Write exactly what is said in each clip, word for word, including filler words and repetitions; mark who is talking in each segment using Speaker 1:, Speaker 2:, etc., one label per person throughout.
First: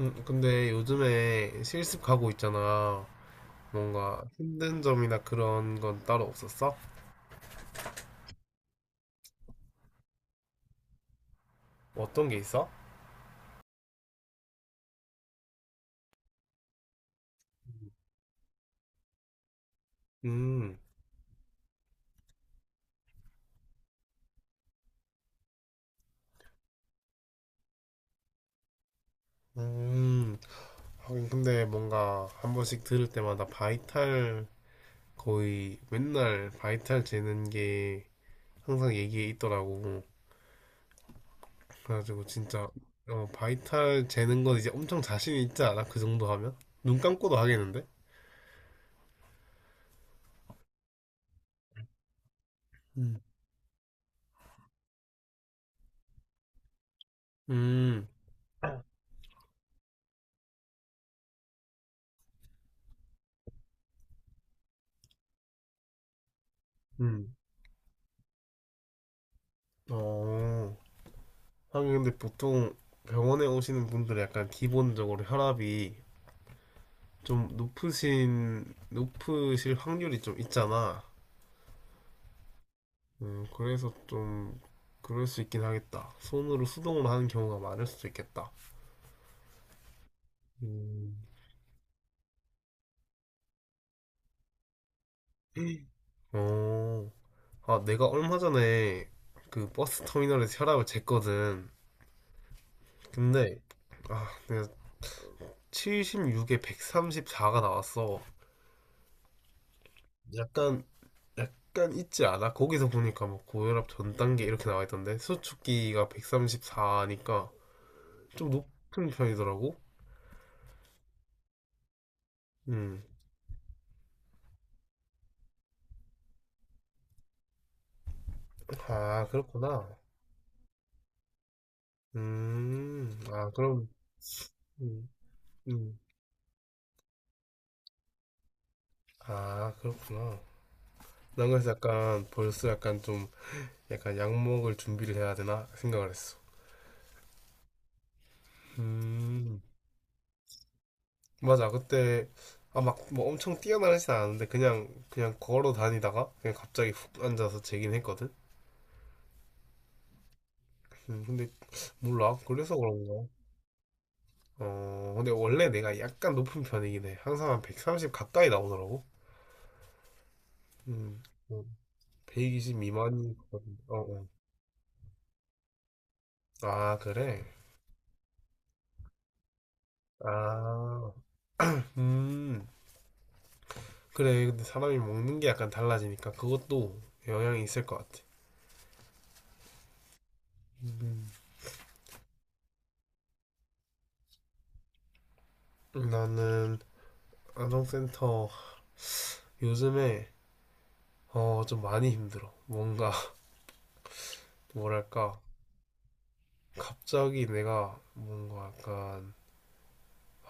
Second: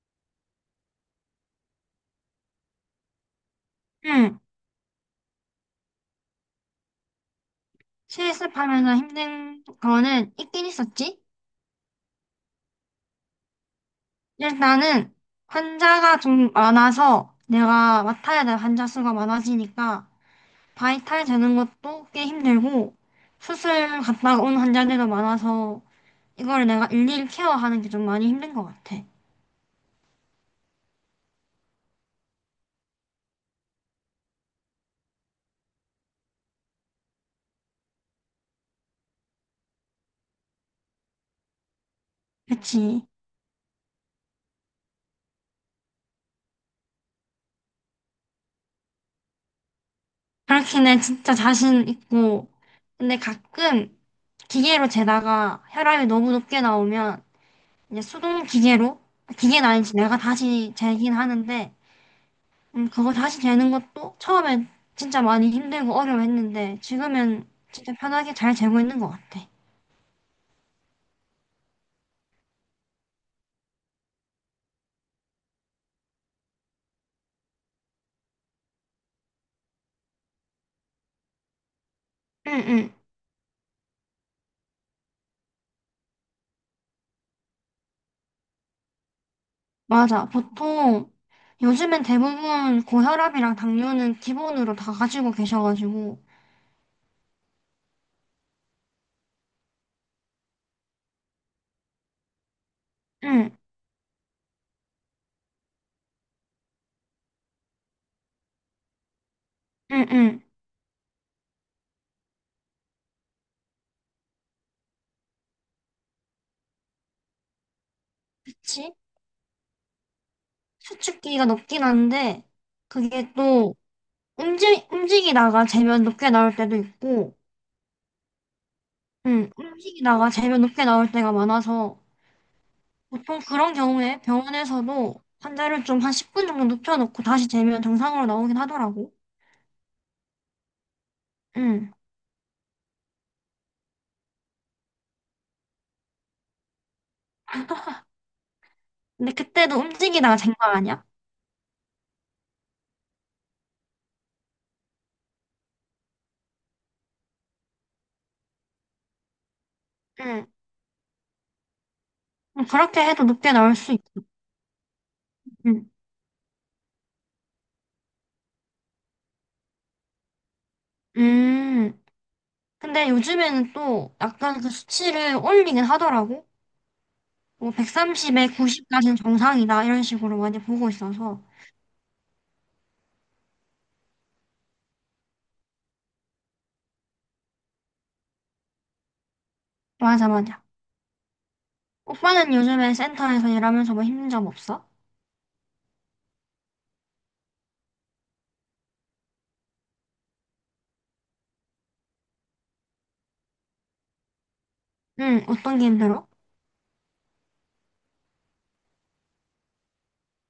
Speaker 1: 음, 근데 요즘에 실습 가고 있잖아. 뭔가
Speaker 2: 응,
Speaker 1: 힘든 점이나 그런 건 따로 없었어?
Speaker 2: 실습하면서 힘든 거는 있긴 있었지.
Speaker 1: 어떤 게 있어?
Speaker 2: 일단은 환자가 좀 많아서 내가 맡아야 될 환자 수가 많아지니까
Speaker 1: 음.
Speaker 2: 바이탈 되는 것도 꽤 힘들고 수술 갔다가 온 환자들도 많아서 이걸 내가 일일이 케어하는 게 좀 많이 힘든 것 같아.
Speaker 1: 음. 하긴 근데 뭔가 한 번씩 들을 때마다 바이탈 거의 맨날 바이탈 재는 게 항상 얘기에 있더라고. 그래가지고 진짜
Speaker 2: 그치.
Speaker 1: 어, 바이탈 재는 건 이제 엄청 자신 있지 않아? 그 정도 하면? 눈 감고도 하겠는데?
Speaker 2: 그렇긴 해. 진짜 자신 있고.
Speaker 1: 음.
Speaker 2: 근데 가끔 기계로 재다가 혈압이 너무 높게 나오면 이제
Speaker 1: 음.
Speaker 2: 수동 기계로 기계는 아니지 내가 다시 재긴 하는데 음, 그거 다시 재는 것도 처음엔 진짜 많이 힘들고 어려워했는데
Speaker 1: 음.
Speaker 2: 지금은 진짜 편하게 잘 재고 있는 것 같아.
Speaker 1: 어. 하긴 근데 보통 병원에 오시는 분들은 약간 기본적으로 혈압이 좀 높으신 높으실 확률이 좀 있잖아.
Speaker 2: 응응.
Speaker 1: 음, 그래서 좀 그럴 수 있긴 하겠다. 손으로 수동으로 하는 경우가 많을 수도 있겠다.
Speaker 2: 맞아. 보통
Speaker 1: 음.
Speaker 2: 요즘엔 대부분 고혈압이랑 당뇨는 기본으로 다 가지고 계셔가지고
Speaker 1: 어, 아, 내가 얼마 전에 그 버스 터미널에서 혈압을 쟀거든.
Speaker 2: 응.
Speaker 1: 근데 아, 내가 칠십육에 백삼십사가 나왔어.
Speaker 2: 응응.
Speaker 1: 약간 약간 있지 않아? 거기서 보니까 뭐 고혈압 전 단계 이렇게 나와 있던데 수축기가 백삼십사니까 좀
Speaker 2: 그치.
Speaker 1: 높은 편이더라고.
Speaker 2: 수축기가 높긴 한데
Speaker 1: 음.
Speaker 2: 그게 또 움직 움직이다가 재면 높게 나올 때도 있고
Speaker 1: 아,
Speaker 2: 응,
Speaker 1: 그렇구나.
Speaker 2: 움직이다가 재면 높게 나올 때가 많아서
Speaker 1: 음.
Speaker 2: 보통
Speaker 1: 아,
Speaker 2: 그런
Speaker 1: 그럼.
Speaker 2: 경우에
Speaker 1: 음.
Speaker 2: 병원에서도 환자를
Speaker 1: 음.
Speaker 2: 좀 한 십 분 정도 눕혀놓고 다시 재면 정상으로 나오긴 하더라고.
Speaker 1: 아, 그렇구나. 난 그래서
Speaker 2: 응.
Speaker 1: 약간 벌써 약간 좀 약간 약 먹을 준비를 해야 되나 생각을 했어.
Speaker 2: 근데
Speaker 1: 음.
Speaker 2: 그때도 움직이다가 잰 거 아니야?
Speaker 1: 맞아. 그때 아, 막, 뭐 엄청 뛰어나르진 않았는데, 그냥, 그냥 걸어 다니다가, 그냥 갑자기 훅 앉아서 재긴 했거든?
Speaker 2: 응.
Speaker 1: 음, 근데 몰라. 그래서
Speaker 2: 그렇게 해도
Speaker 1: 그런가?
Speaker 2: 높게 나올 수 있어.
Speaker 1: 어, 근데 원래
Speaker 2: 응.
Speaker 1: 내가 약간 높은 편이긴 해. 항상 한 백삼십 가까이 나오더라고. 음,
Speaker 2: 음.
Speaker 1: 뭐백이십
Speaker 2: 근데
Speaker 1: 미만이
Speaker 2: 요즘에는
Speaker 1: 거든. 어,
Speaker 2: 또
Speaker 1: 어.
Speaker 2: 약간 그 수치를 올리긴 하더라고.
Speaker 1: 아, 그래?
Speaker 2: 뭐 백삼십에 구십까지는 정상이다. 이런 식으로 많이 보고
Speaker 1: 아,
Speaker 2: 있어서.
Speaker 1: 음, 그래. 근데 사람이 먹는 게 약간 달라지니까 그것도 영향이 있을 것 같아.
Speaker 2: 맞아, 맞아.
Speaker 1: 음,
Speaker 2: 오빠는 요즘에 센터에서 일하면서 뭐 힘든 점 없어?
Speaker 1: 나는 안정센터 요즘에 어, 좀 많이 힘들어. 뭔가 뭐랄까
Speaker 2: 응. 어떤 게 힘들어?
Speaker 1: 갑자기 내가 뭔가 약간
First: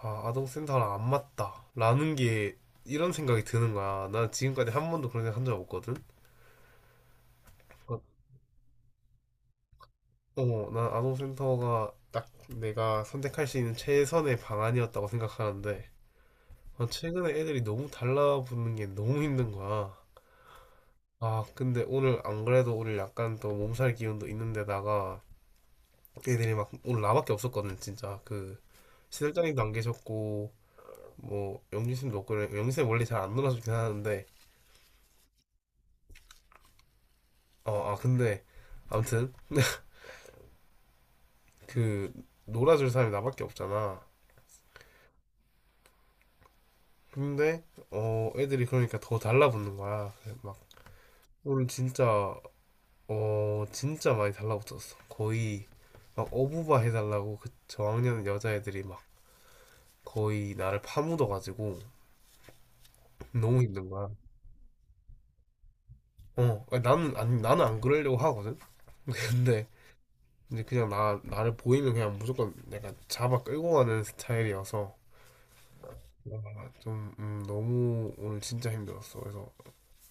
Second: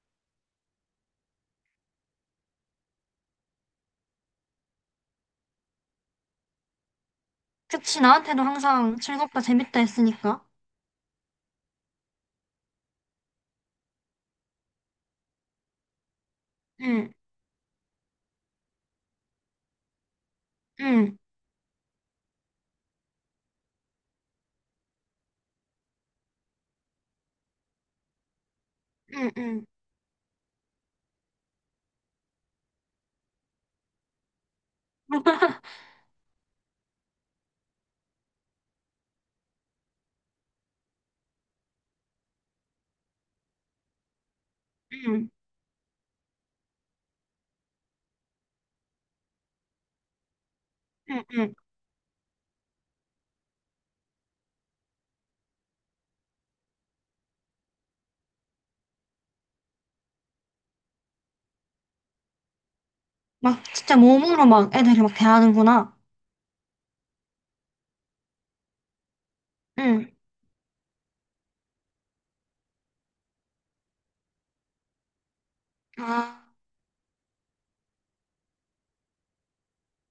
Speaker 1: 아, 아동센터랑 안 맞다. 라는 게 이런 생각이 드는 거야. 난 지금까지 한 번도 그런 생각 한 적 없거든.
Speaker 2: 그치,
Speaker 1: 그러니까,
Speaker 2: 나한테도 항상 즐겁다, 재밌다 했으니까.
Speaker 1: 어, 난 아동센터가 딱 내가 선택할 수 있는 최선의 방안이었다고 생각하는데, 아,
Speaker 2: 응.
Speaker 1: 최근에 애들이 너무 달라붙는 게 너무 힘든 거야.
Speaker 2: 응,
Speaker 1: 아, 근데 오늘 안 그래도 오늘 약간 또 몸살 기운도 있는데다가 애들이 막 오늘 나밖에 없었거든, 진짜. 그
Speaker 2: 응,
Speaker 1: 시설장님도
Speaker 2: 응.
Speaker 1: 안 계셨고, 뭐 영진 쌤도 없고, 영진 쌤 원래 잘 안 놀아주긴 하는데, 어, 아 근데 아무튼 그 놀아줄 사람이 나밖에 없잖아.
Speaker 2: 응,
Speaker 1: 근데 어 애들이 그러니까 더 달라붙는 거야. 그래서 막
Speaker 2: 응, 응.
Speaker 1: 오늘 진짜 어 진짜 많이 달라붙었어. 거의 막 어부바 해달라고 그 저학년 여자애들이 막 거의 나를 파묻어가지고 너무
Speaker 2: 막
Speaker 1: 힘든
Speaker 2: 진짜
Speaker 1: 거야.
Speaker 2: 몸으로 막 애들이 막 대하는구나.
Speaker 1: 어 아니, 나는 아니 나는 안 그러려고 하거든. 근데
Speaker 2: 응.
Speaker 1: 이제 그냥 나 나를 보이면 그냥 무조건 내가 잡아 끌고 가는 스타일이어서
Speaker 2: 아,
Speaker 1: 아, 좀 음, 너무 오늘 진짜 힘들었어. 그래서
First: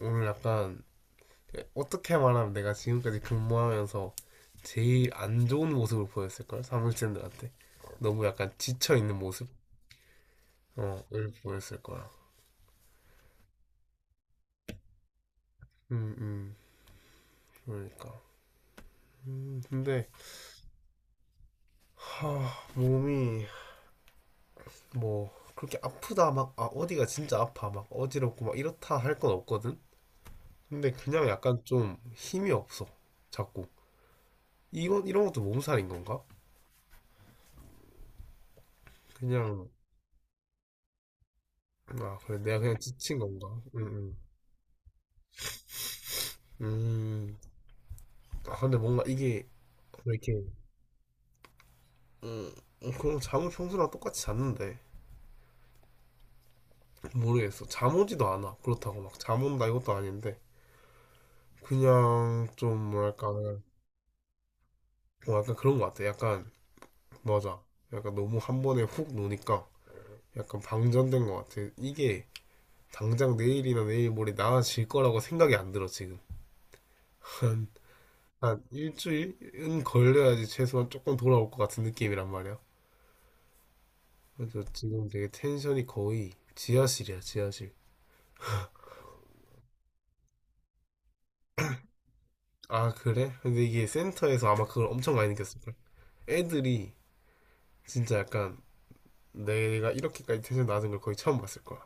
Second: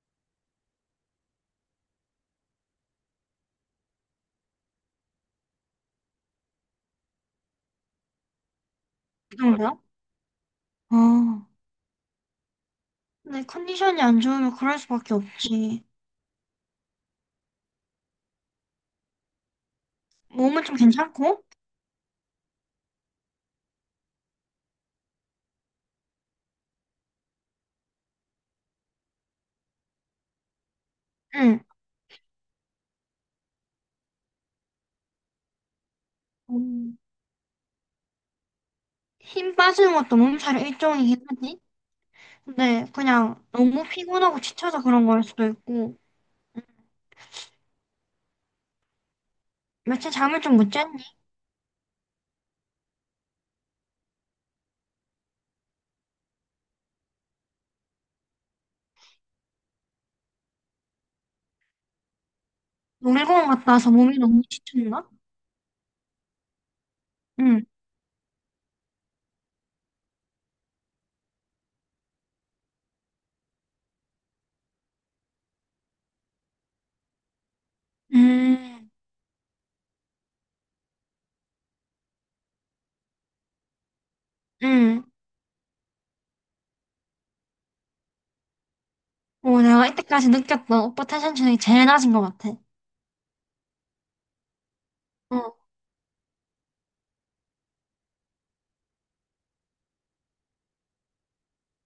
Speaker 1: 오늘 약간 어떻게 말하면 내가 지금까지 근무하면서 제일 안 좋은 모습을 보였을 걸 사무실들한테 너무 약간 지쳐 있는
Speaker 2: 그
Speaker 1: 모습
Speaker 2: 정도야?
Speaker 1: 어, 을
Speaker 2: 아.
Speaker 1: 보였을 거야.
Speaker 2: 근데 컨디션이 안 좋으면 그럴 수밖에 없지.
Speaker 1: 음음 그러니까 음 근데
Speaker 2: 몸은 좀 괜찮고?
Speaker 1: 하 몸이 뭐 그렇게 아프다 막 아 어디가 진짜 아파 막 어지럽고 막 이렇다 할 건 없거든. 근데 그냥
Speaker 2: 응.
Speaker 1: 약간 좀 힘이 없어 자꾸 이건 이런 것도 몸살인 건가
Speaker 2: 음, 힘
Speaker 1: 그냥
Speaker 2: 빠지는 것도 몸살의 일종이긴 하지.
Speaker 1: 아 그래 내가 그냥
Speaker 2: 근데
Speaker 1: 지친
Speaker 2: 그냥
Speaker 1: 건가. 음.
Speaker 2: 너무
Speaker 1: 음.
Speaker 2: 피곤하고 지쳐서 그런 걸 수도 있고.
Speaker 1: 음, 아, 근데 뭔가 이게
Speaker 2: 며칠
Speaker 1: 왜 이렇게
Speaker 2: 잠을 좀 못 잤니?
Speaker 1: 음, 음, 그럼 잠을 평소랑 똑같이 잤는데 모르겠어. 잠 오지도 않아. 그렇다고 막 잠 온다 이것도 아닌데 그냥 좀 뭐랄까
Speaker 2: 놀이공원 갔다 와서 몸이 너무 지쳤나?
Speaker 1: 뭐 약간 그런 것 같아. 약간 맞아.
Speaker 2: 응.
Speaker 1: 약간 너무 한 번에 훅 노니까 약간 방전된 것 같아. 이게 당장 내일이나 내일 모레 나아질 거라고 생각이 안 들어 지금. 한, 한
Speaker 2: 음,
Speaker 1: 일주일은 걸려야지 최소한 조금 돌아올 것 같은 느낌이란 말이야. 그래서
Speaker 2: 응.
Speaker 1: 지금 되게 텐션이 거의 지하실이야 지하실.
Speaker 2: 어, 내가 이때까지 느꼈던 오빠 텐션 중에 제일 낮은 것 같아.
Speaker 1: 아, 그래? 근데 이게 센터에서 아마 그걸 엄청 많이
Speaker 2: 어,
Speaker 1: 느꼈을걸. 애들이 진짜 약간 내가 이렇게까지 텐션 낮은 걸 거의 처음 봤을 거야.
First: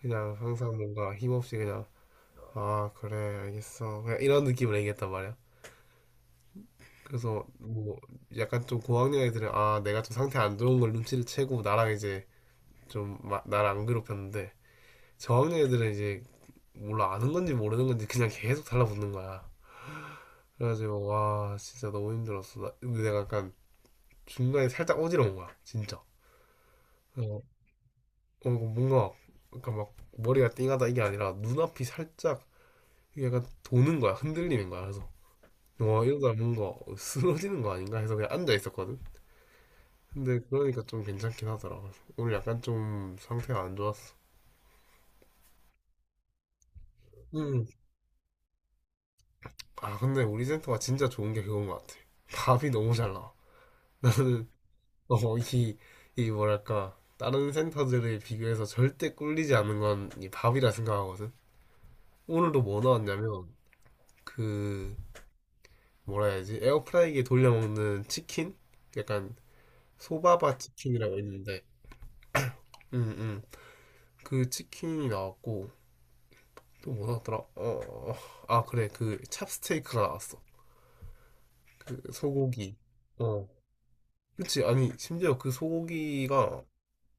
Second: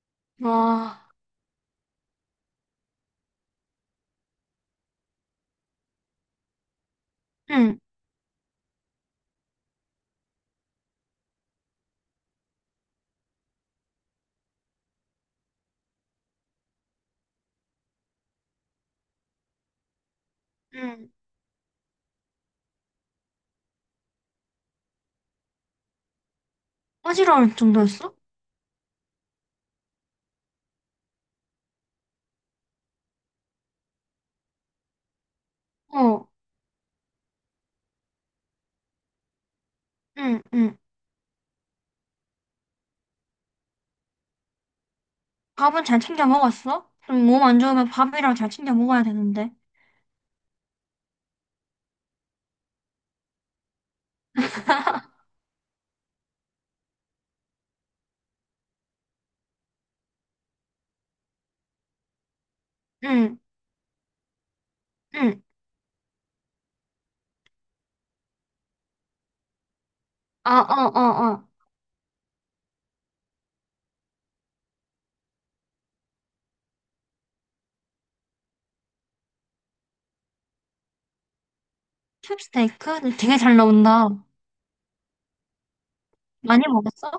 Speaker 1: 그냥 항상
Speaker 2: 와,
Speaker 1: 뭔가 힘없이 그냥, 아, 그래, 알겠어. 그냥 이런 느낌을 얘기했단 말이야. 그래서
Speaker 2: 응,
Speaker 1: 뭐 약간 좀 고학년 애들은 아, 내가 좀 상태 안 좋은 걸 눈치를 채고 나랑 이제 좀 마- 나를 안 괴롭혔는데 저학년 애들은 이제 몰라 아는 건지 모르는 건지 그냥 계속 달라붙는 거야. 그래가지고
Speaker 2: 응.
Speaker 1: 와, 진짜 너무 힘들었어. 나- 근데 내가 약간 중간에 살짝 어지러운 거야, 진짜. 어,
Speaker 2: 어지러울 정도였어?
Speaker 1: 어, 뭔가, 그러니까 막 머리가 띵하다 이게 아니라 눈앞이 살짝 이게 약간 도는 거야. 흔들리는 거야. 그래서 와,
Speaker 2: 어,
Speaker 1: 이러다 뭔가 쓰러지는 거 아닌가 해서 그냥 앉아 있었거든. 근데
Speaker 2: 응, 응.
Speaker 1: 그러니까 좀 괜찮긴 하더라. 그래서 오늘 약간 좀 상태가 안 좋았어.
Speaker 2: 밥은 잘 챙겨 먹었어? 좀 몸 안
Speaker 1: 음.
Speaker 2: 좋으면 밥이랑 잘 챙겨 먹어야 되는데.
Speaker 1: 아, 근데 우리 센터가 진짜 좋은 게 그건 것 같아. 밥이 너무 잘 나와. 나는, 어, 이, 이 뭐랄까. 다른 센터들에 비교해서 절대 꿀리지 않는 건 이 밥이라 생각하거든. 오늘도 뭐
Speaker 2: 응,
Speaker 1: 나왔냐면, 그,
Speaker 2: 응.
Speaker 1: 뭐라 해야지 에어프라이기에 돌려 먹는 치킨 약간
Speaker 2: 아,
Speaker 1: 소바바
Speaker 2: 어, 어,
Speaker 1: 치킨이라고
Speaker 2: 어.
Speaker 1: 있는데 응응. 그 치킨이 나왔고 또 뭐 나왔더라 어아 그래 그 찹스테이크가 나왔어. 그 소고기
Speaker 2: 캡스테이크? 되게
Speaker 1: 어
Speaker 2: 잘 나온다.
Speaker 1: 그치 아니 심지어 그
Speaker 2: 많이
Speaker 1: 소고기가
Speaker 2: 먹었어?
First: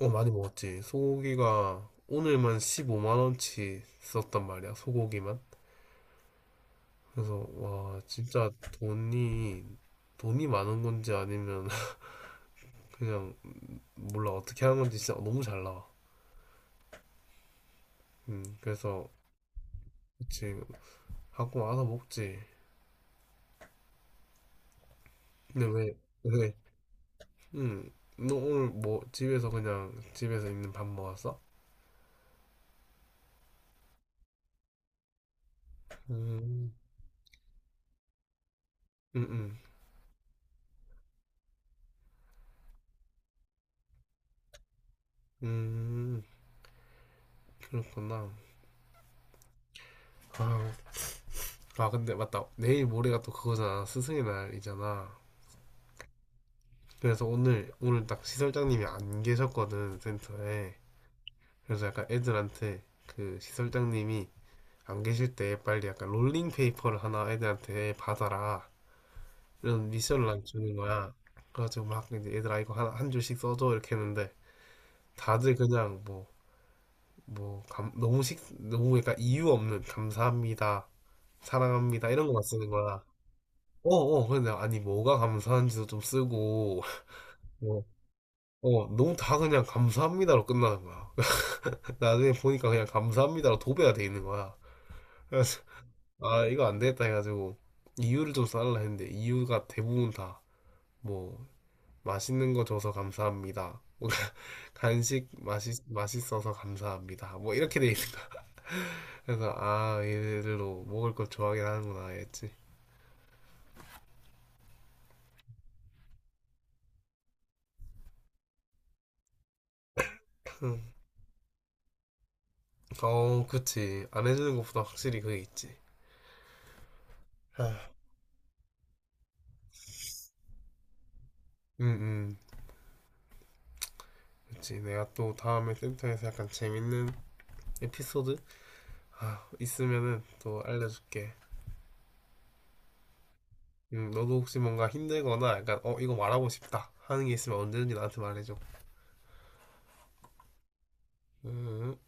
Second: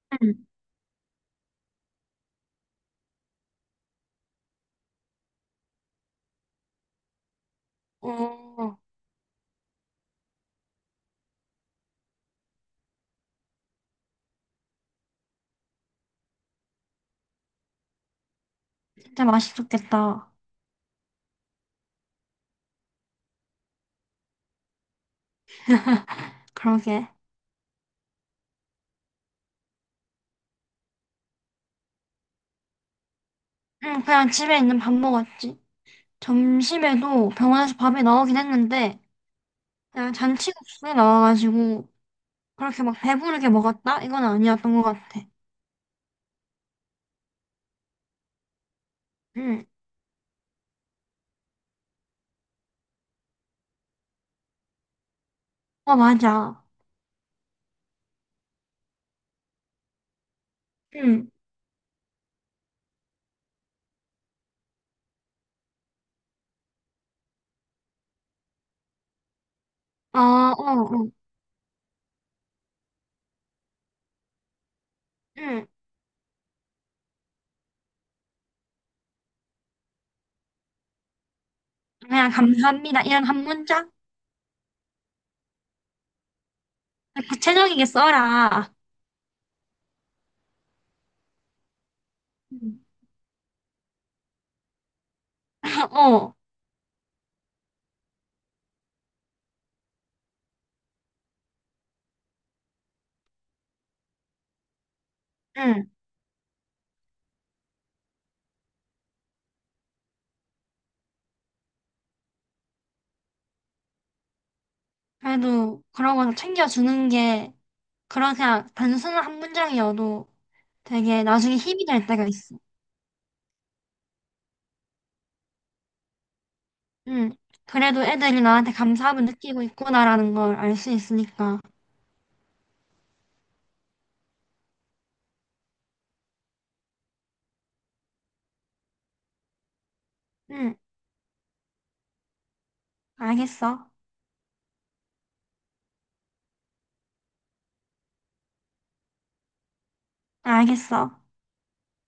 Speaker 1: 어 많이
Speaker 2: 응.
Speaker 1: 먹었지. 소고기가 오늘만 십오만 원치 썼단 말이야 소고기만. 그래서 와 진짜
Speaker 2: 어,
Speaker 1: 돈이 돈이 많은 건지 아니면 그냥 몰라 어떻게 하는 건지 진짜 너무 잘 나와. 음, 그래서
Speaker 2: 진짜 맛있었겠다.
Speaker 1: 그치 갖고 와서 먹지. 근데 왜, 왜,
Speaker 2: 그러게.
Speaker 1: 음, 너 오늘 뭐 집에서 그냥 집에서 있는 밥 먹었어?
Speaker 2: 응, 그냥 집에 있는 밥 먹었지.
Speaker 1: 음.
Speaker 2: 점심에도 병원에서 밥이 나오긴 했는데,
Speaker 1: 음. 음.
Speaker 2: 그냥 잔치국수에 나와가지고 그렇게 막 배부르게 먹었다? 이건 아니었던 것 같아.
Speaker 1: 음, 그렇구나.
Speaker 2: 응.
Speaker 1: 아, 아, 근데 맞다. 내일 모레가 또 그거잖아. 스승의 날이잖아.
Speaker 2: 어, 맞아.
Speaker 1: 그래서 오늘, 오늘 딱 시설장님이 안 계셨거든, 센터에.
Speaker 2: 응.
Speaker 1: 그래서 약간 애들한테 그 시설장님이 안 계실 때 빨리 약간 롤링 페이퍼를 하나 애들한테 받아라. 이런
Speaker 2: 어,
Speaker 1: 미션을 난
Speaker 2: 어,
Speaker 1: 주는
Speaker 2: 어.
Speaker 1: 거야. 그래가지고 막 이제 얘들아 이거 한, 한 줄씩 써줘 이렇게 했는데 다들
Speaker 2: 응.
Speaker 1: 그냥 뭐, 뭐 감, 너무 식 너무 약간 이유 없는 감사합니다, 사랑합니다 이런
Speaker 2: 그냥
Speaker 1: 거만 쓰는
Speaker 2: 감사합니다.
Speaker 1: 거야.
Speaker 2: 이런 한
Speaker 1: 어,
Speaker 2: 문장?
Speaker 1: 어, 근데 아니 뭐가 감사한지도 좀 쓰고 뭐,
Speaker 2: 구체적이게 써라.
Speaker 1: 어, 너무 다 그냥 감사합니다로 끝나는 거야. 나중에 보니까
Speaker 2: 응.
Speaker 1: 그냥 감사합니다로 도배가 돼 있는 거야. 그래서
Speaker 2: 어.
Speaker 1: 아 이거 안 되겠다 해가지고 이유를 좀 써달라 했는데 이유가 대부분 다뭐 맛있는 거 줘서 감사합니다. 뭔가 간식 맛있,
Speaker 2: 응.
Speaker 1: 맛있어서 감사합니다. 뭐 이렇게 돼 있는 거야. 그래서 아 얘들도 먹을 걸 좋아하긴 하는구나 했지.
Speaker 2: 그래도 그런 거 챙겨주는 게 그런 그냥 단순한 한 문장이어도 되게 나중에 힘이 될 때가 있어.
Speaker 1: 어 그치 안 해주는 것보다 확실히 그게 있지.
Speaker 2: 응. 그래도 애들이 나한테 감사함을 느끼고 있구나라는 걸 알 수 있으니까.
Speaker 1: 응응 그치 내가 또 다음에 센터에서 약간 재밌는 에피소드 아, 있으면은 또
Speaker 2: 응.
Speaker 1: 알려줄게.
Speaker 2: 알겠어.
Speaker 1: 음, 너도 혹시 뭔가 힘들거나 약간 어 이거 말하고 싶다 하는 게 있으면 언제든지 나한테 말해줘.
Speaker 2: 알겠어.
Speaker 1: 음.